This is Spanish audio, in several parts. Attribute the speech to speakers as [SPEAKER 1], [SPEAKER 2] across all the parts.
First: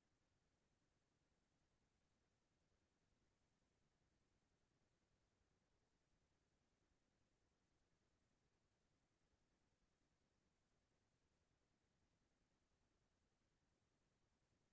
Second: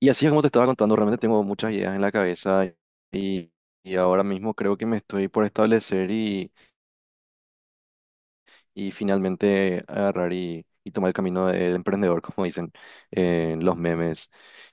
[SPEAKER 1] Y así es como te estaba contando, realmente tengo muchas ideas en la cabeza y, y ahora mismo creo que me estoy por establecer y finalmente agarrar y tomar el camino del emprendedor, como dicen en los memes.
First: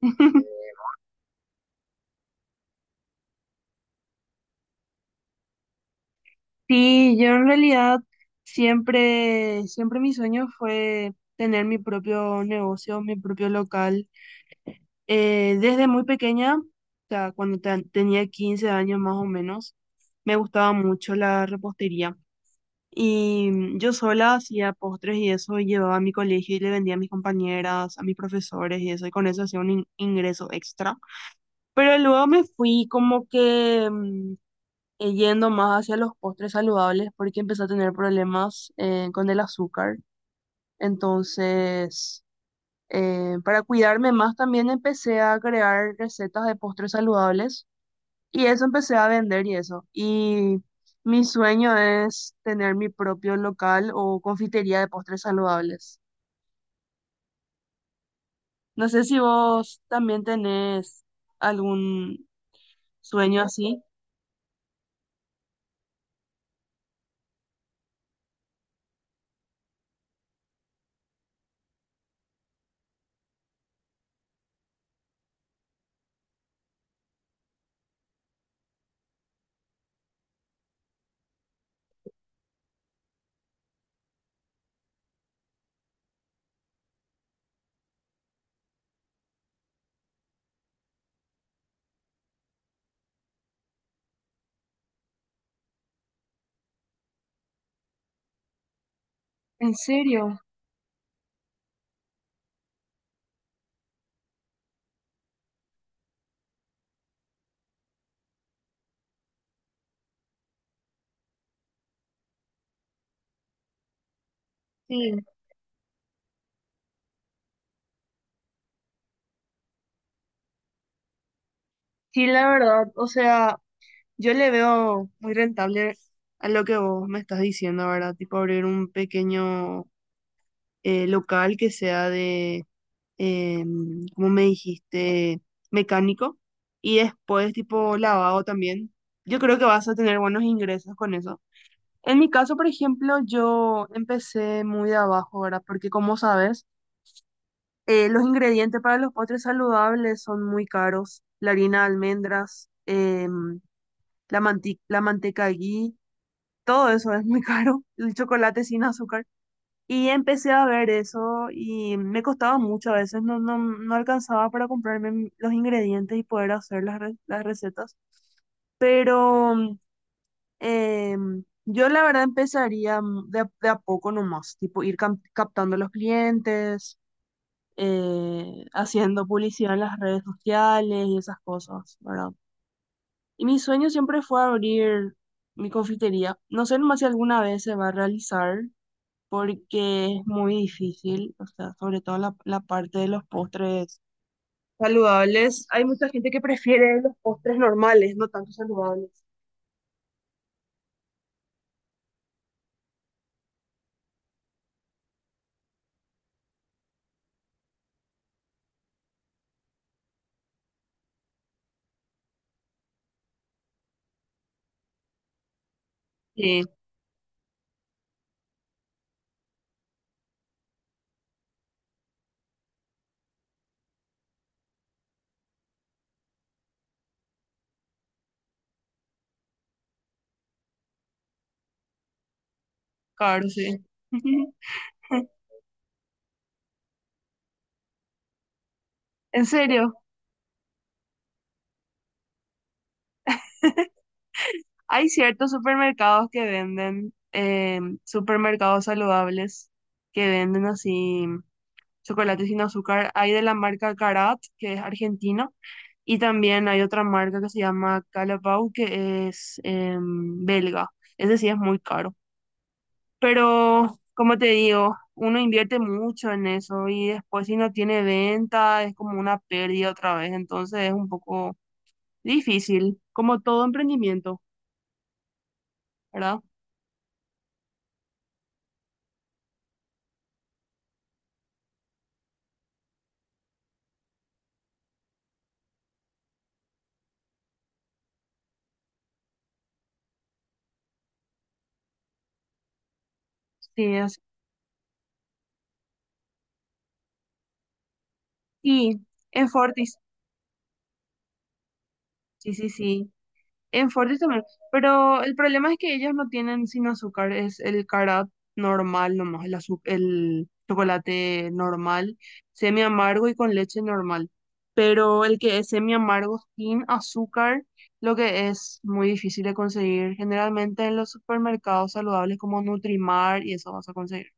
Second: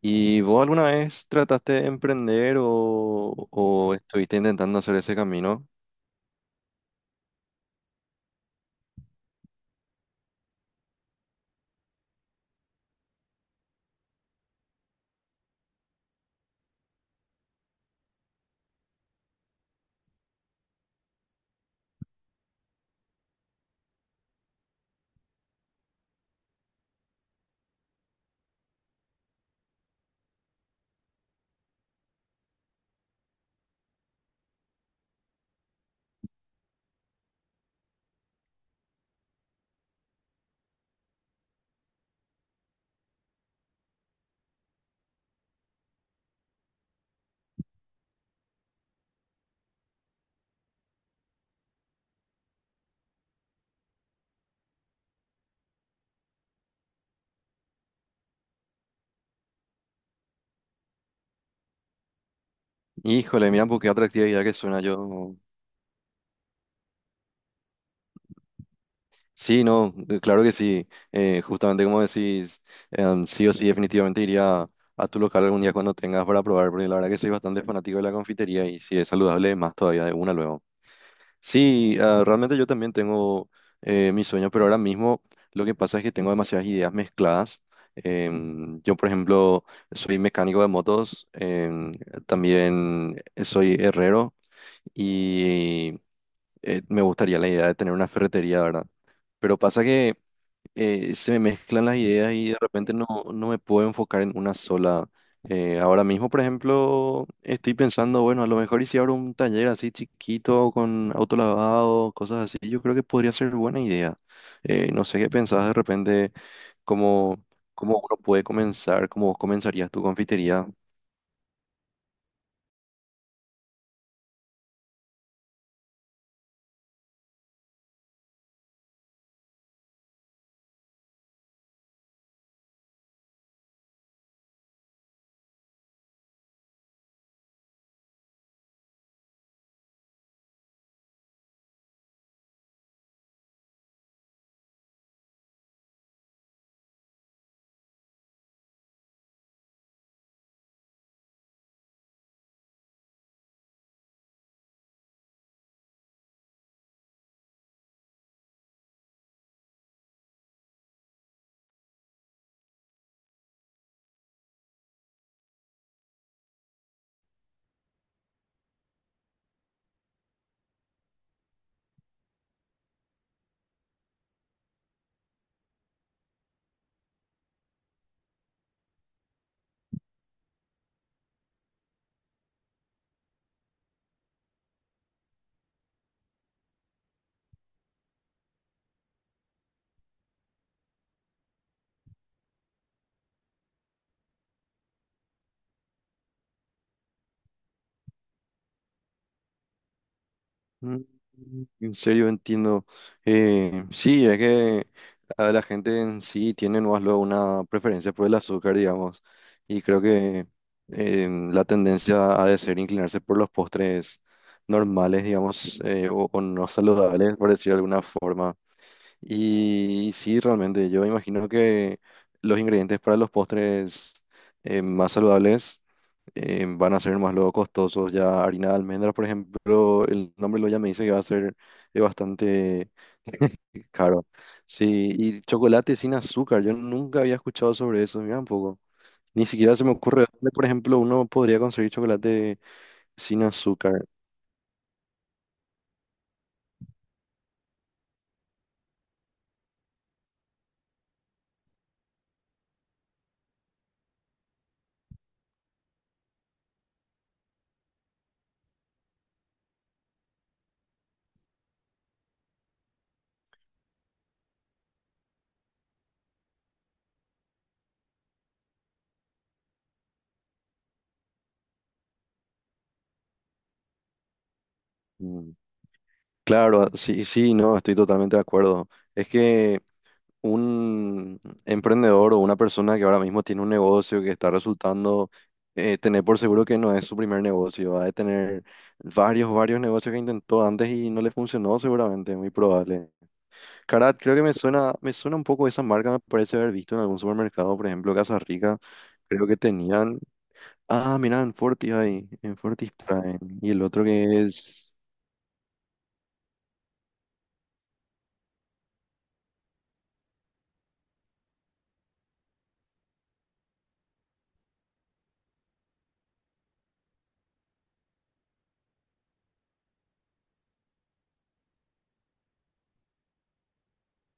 [SPEAKER 1] ¿Y vos alguna vez trataste de emprender o estuviste intentando hacer ese camino?
[SPEAKER 2] Sí, yo en realidad siempre mi sueño fue tener mi propio negocio, mi propio local. Desde muy pequeña, o sea, cuando tenía 15 años más o menos, me gustaba mucho la repostería. Y yo sola hacía postres y eso, y llevaba a mi colegio y le vendía a mis compañeras, a mis profesores y eso, y con eso hacía un ingreso extra. Pero luego me fui como que yendo más hacia los postres saludables porque empecé a tener problemas con el azúcar. Entonces, para cuidarme más también empecé a crear recetas de postres saludables y eso empecé a vender y eso. Y mi sueño es tener mi propio local o confitería de postres saludables. No sé si vos también tenés algún sueño
[SPEAKER 1] Híjole, mira, pues
[SPEAKER 2] así.
[SPEAKER 1] qué atractiva idea que suena yo. Sí, no, claro que sí. Justamente como decís, sí o sí, definitivamente iría a tu local algún día cuando tengas para probar, porque la verdad que soy bastante fanático de la confitería y si es saludable, más todavía de una luego. Sí, ah, realmente yo también tengo mis sueños, pero ahora mismo lo que pasa es que tengo demasiadas ideas mezcladas. Yo, por ejemplo, soy mecánico de motos, también soy herrero y me gustaría la idea de tener una ferretería, ¿verdad? Pero
[SPEAKER 2] ¿En
[SPEAKER 1] pasa que
[SPEAKER 2] serio?
[SPEAKER 1] se me mezclan las ideas y de repente no me puedo enfocar en una sola. Ahora mismo, por ejemplo, estoy pensando, bueno, a lo mejor y si abro un taller así chiquito con autolavado, cosas así, yo creo que podría ser buena idea. No sé
[SPEAKER 2] Sí.
[SPEAKER 1] qué pensás de repente, cómo, cómo uno puede comenzar, cómo vos comenzarías tu confitería.
[SPEAKER 2] Sí, la verdad, o sea... Yo le veo muy rentable a lo que vos me estás diciendo, ¿verdad? Tipo abrir un pequeño local que sea de, como me dijiste, mecánico y después tipo lavado también. Yo creo que vas a tener buenos ingresos con eso. En mi caso, por ejemplo, yo empecé muy de abajo, ¿verdad? Porque como sabes, los ingredientes para los postres saludables son muy caros. La harina de almendras, la la manteca ghee. Todo eso es muy caro, el chocolate sin azúcar. Y empecé a ver eso y me costaba mucho a veces, no alcanzaba para comprarme los ingredientes y poder hacer las, las recetas. Pero yo la verdad empezaría de a poco nomás, tipo ir captando los clientes, haciendo publicidad en las redes sociales y esas cosas, ¿verdad? Y mi sueño siempre fue abrir mi confitería. No sé nomás si alguna vez se va a realizar, porque es muy difícil, o sea, sobre todo la parte de los postres saludables. Hay mucha gente que prefiere los postres normales, no tanto saludables.
[SPEAKER 1] Mm, En serio, entiendo. Sí, es que a la gente en sí tiene más luego una preferencia por el azúcar, digamos, y creo que la tendencia ha de ser inclinarse por los postres normales, digamos, o
[SPEAKER 2] Sí,
[SPEAKER 1] no saludables, por decir de alguna forma. Y, sí, realmente, yo imagino que los ingredientes para los postres más saludables van a ser más luego costosos. Ya harina de almendras, por ejemplo, el nombre lo ya me dice que va a ser bastante
[SPEAKER 2] claro, sí.
[SPEAKER 1] caro. Sí, y chocolate sin azúcar, yo nunca había escuchado sobre eso, mira un poco.
[SPEAKER 2] En
[SPEAKER 1] Ni siquiera se me
[SPEAKER 2] serio,
[SPEAKER 1] ocurre dónde, por ejemplo, uno podría conseguir chocolate sin azúcar.
[SPEAKER 2] hay ciertos supermercados que venden, supermercados saludables, que venden así chocolate sin azúcar. Hay de la marca Carat, que es argentino, y también hay otra marca que se llama Calapau, que es belga. Ese sí es muy caro. Pero, como te digo, uno invierte mucho en eso y después si no tiene venta es como una pérdida otra vez, entonces es un poco difícil, como todo emprendimiento,
[SPEAKER 1] Mm,
[SPEAKER 2] ¿verdad?
[SPEAKER 1] Claro, sí, sí, no, estoy totalmente de acuerdo. Es que un emprendedor o una persona que ahora mismo tiene un negocio que está resultando, tener por seguro que no es su primer negocio, va a tener varios, varios negocios que intentó antes y no le funcionó seguramente, muy probable.
[SPEAKER 2] Sí,
[SPEAKER 1] Carat,
[SPEAKER 2] es.
[SPEAKER 1] creo que me suena un poco esa marca, me parece haber visto en algún supermercado, por ejemplo, Casa Rica,
[SPEAKER 2] Y
[SPEAKER 1] creo
[SPEAKER 2] en
[SPEAKER 1] que
[SPEAKER 2] Fortis,
[SPEAKER 1] tenían, ah, mirá, en Fortis ahí,
[SPEAKER 2] sí,
[SPEAKER 1] en
[SPEAKER 2] sí,
[SPEAKER 1] Fortis
[SPEAKER 2] sí.
[SPEAKER 1] traen, y el
[SPEAKER 2] En
[SPEAKER 1] otro
[SPEAKER 2] Fortis también.
[SPEAKER 1] que es...
[SPEAKER 2] Pero el problema es que ellas no tienen sin azúcar, es el carat normal nomás, el el chocolate normal, semi amargo y con leche normal. Pero el que es semi amargo sin azúcar, lo que es muy difícil de conseguir. Generalmente en los supermercados saludables como Nutrimar y eso vas a conseguir.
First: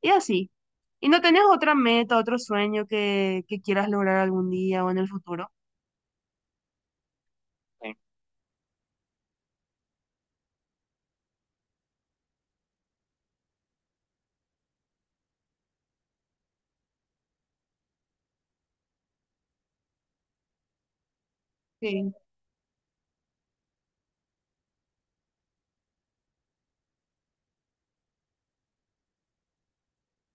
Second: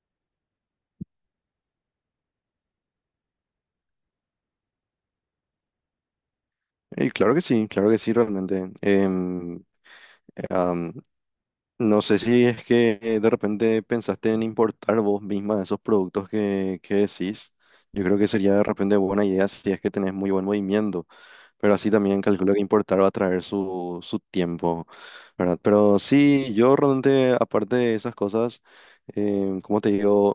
[SPEAKER 2] Y así. ¿Y no tenés otra meta, otro sueño que quieras lograr algún día o en el futuro?
[SPEAKER 1] claro que sí, realmente. Eh, am, No sé si es que de repente pensaste en importar vos misma esos productos que decís. Yo creo que sería de repente buena idea si es que tenés muy buen movimiento, pero así
[SPEAKER 2] Sí,
[SPEAKER 1] también calculo que importar va a traer su tiempo, ¿verdad? Pero sí, yo realmente, aparte de esas cosas, como te digo,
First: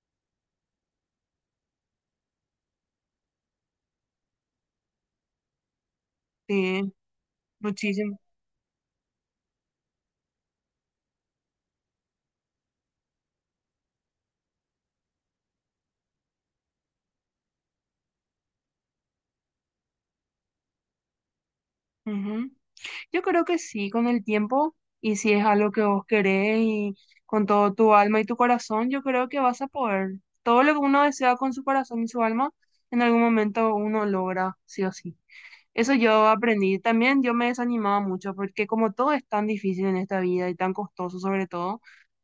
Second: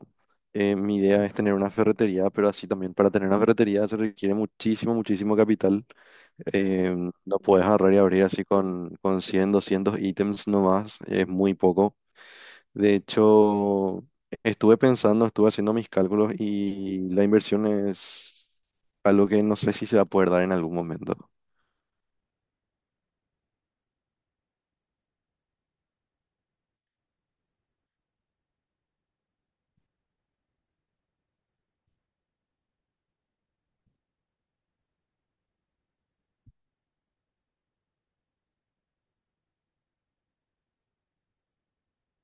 [SPEAKER 1] mi idea es tener una ferretería, pero así también para tener una ferretería se requiere muchísimo, muchísimo capital.
[SPEAKER 2] sí,
[SPEAKER 1] Eh, no puedes agarrar y
[SPEAKER 2] muchísimo.
[SPEAKER 1] abrir así con 100, 200 ítems nomás, es muy poco. De hecho, estuve pensando, estuve haciendo mis cálculos y la inversión es algo que no sé si se va a poder dar en algún momento.
[SPEAKER 2] Ujú. Yo creo que sí, con el tiempo, y si es algo que vos querés y con todo tu alma y tu corazón, yo creo que vas a poder. Todo lo que uno desea con su corazón y su alma, en algún momento uno logra, sí o sí. Eso yo aprendí. También yo me desanimaba mucho porque como todo es tan difícil en esta vida y tan costoso sobre todo,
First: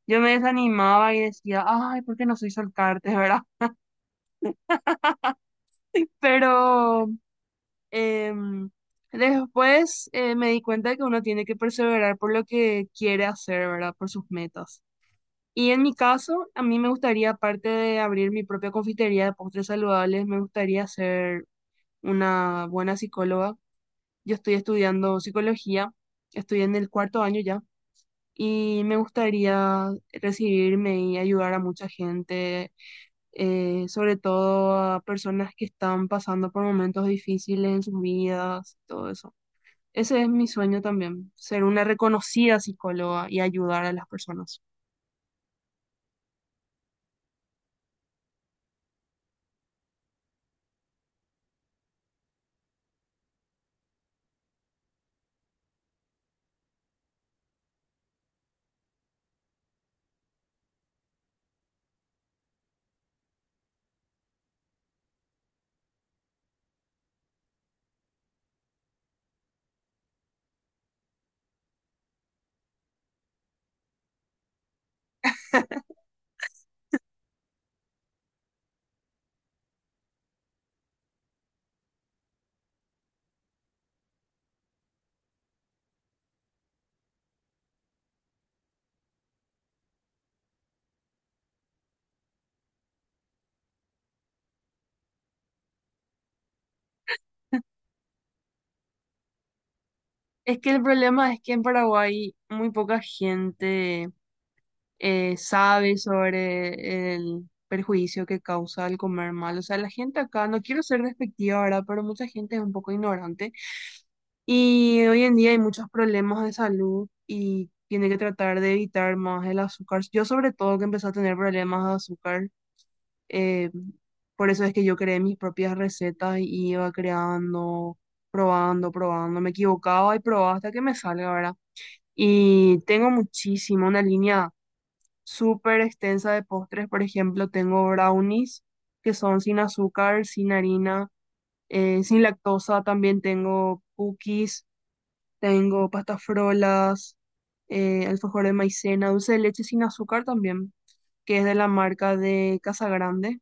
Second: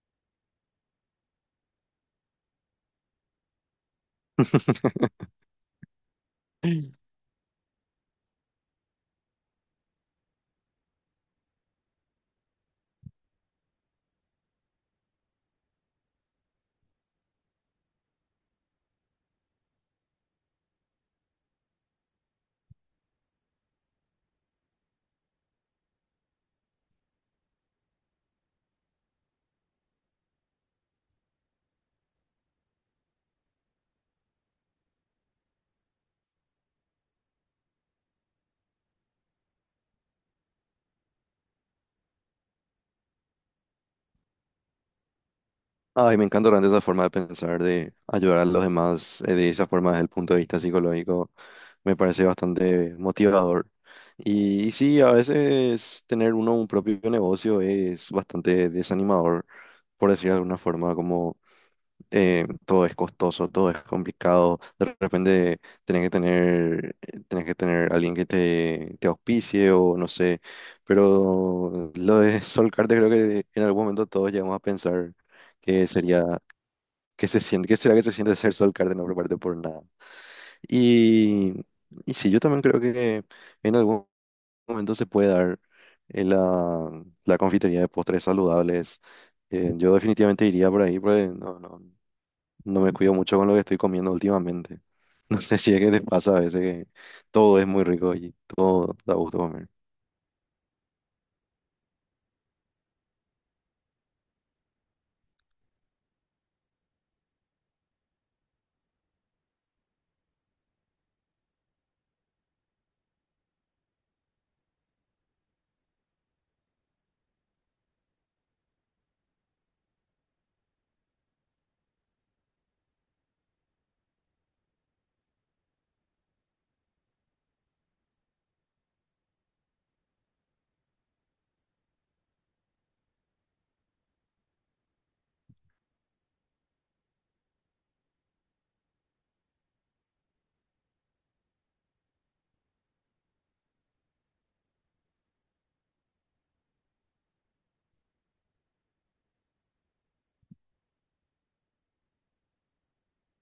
[SPEAKER 2] yo me desanimaba y decía, ay, ¿por qué no soy solcarte, verdad? Pero Em, después me di cuenta que uno tiene que perseverar por lo que quiere hacer, ¿verdad? Por sus metas. Y en mi caso, a mí me gustaría, aparte de abrir mi propia confitería de postres saludables, me gustaría ser una buena psicóloga. Yo estoy estudiando psicología, estoy en el cuarto año ya, y me gustaría recibirme y ayudar a mucha gente, sobre todo a personas que están pasando por momentos difíciles en sus vidas, todo eso. Ese es mi sueño también, ser una reconocida psicóloga y ayudar a las personas.
[SPEAKER 1] Ay, me encanta realmente esa forma de pensar, de ayudar a los demás de esa forma desde el punto de vista psicológico. Me parece bastante motivador. Y sí, a veces tener uno un propio negocio es bastante desanimador, por decir de alguna forma, todo es costoso, todo es complicado. De repente tenés que tener alguien que te auspicie o no sé. Pero lo de solcarte creo que en algún momento todos llegamos a pensar que sería, que se siente, que será que se siente ser solcarte no prepararte por nada. Y, y sí, yo también creo que en algún momento se puede dar la confitería de postres saludables. Yo definitivamente iría por ahí, porque no, no, no me cuido mucho con lo que estoy comiendo últimamente. No sé si es que te pasa a veces que todo es muy rico y todo da gusto comer.
[SPEAKER 2] Es que el problema es que en Paraguay muy poca gente sabe sobre el perjuicio que causa el comer mal. O sea, la gente acá, no quiero ser despectiva ahora, pero mucha gente es un poco ignorante y hoy en día hay muchos problemas de salud y tiene que tratar de evitar más el azúcar. Yo sobre todo que empecé a tener problemas de azúcar. Eh, por eso es que yo creé mis propias recetas y iba creando, probando, probando. Me equivocaba y probaba hasta que me salga, ¿verdad? Y tengo muchísimo, una línea súper extensa de postres. Por ejemplo, tengo brownies que son sin azúcar, sin harina, sin lactosa. También tengo cookies, tengo pastas frolas, alfajor de maicena, dulce de leche sin azúcar también, que es de la marca de Casa Grande,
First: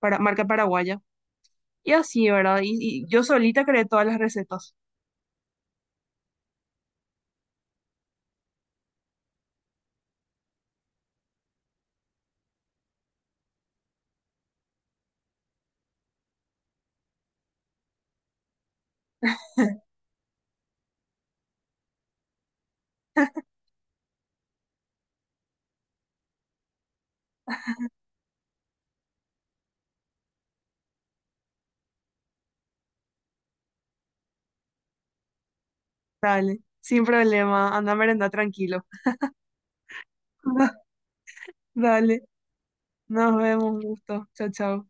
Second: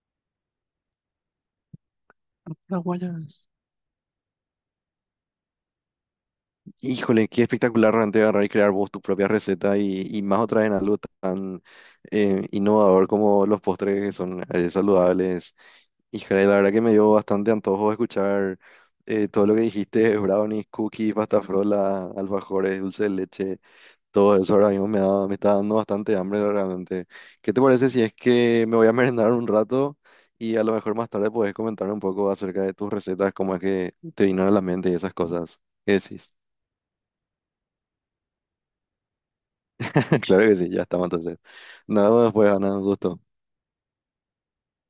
[SPEAKER 2] para, marca paraguaya. Y así, ¿verdad?
[SPEAKER 1] Las
[SPEAKER 2] Y yo
[SPEAKER 1] guayabas.
[SPEAKER 2] solita creé todas las recetas.
[SPEAKER 1] Híjole, qué espectacular realmente agarrar y crear vos tu propia receta y más otra vez en algo tan innovador como los postres que son saludables. Híjole, la verdad que me dio bastante antojo escuchar todo lo que dijiste, brownies, cookies, pasta frola, alfajores, dulce de leche. Todo eso ahora mismo me da, me está dando bastante hambre realmente. ¿Qué te parece si es que me voy a merendar un rato y a lo mejor más tarde puedes comentarme un poco acerca de tus recetas, cómo es que te vinieron a la mente y esas cosas? ¿Qué decís?
[SPEAKER 2] Dale, sin problema. Anda a merendar tranquilo.
[SPEAKER 1] Claro que sí, ya estamos entonces. Nada
[SPEAKER 2] Dale,
[SPEAKER 1] más, pues, Ana, un gusto.
[SPEAKER 2] nos vemos, un gusto. Chao, chao.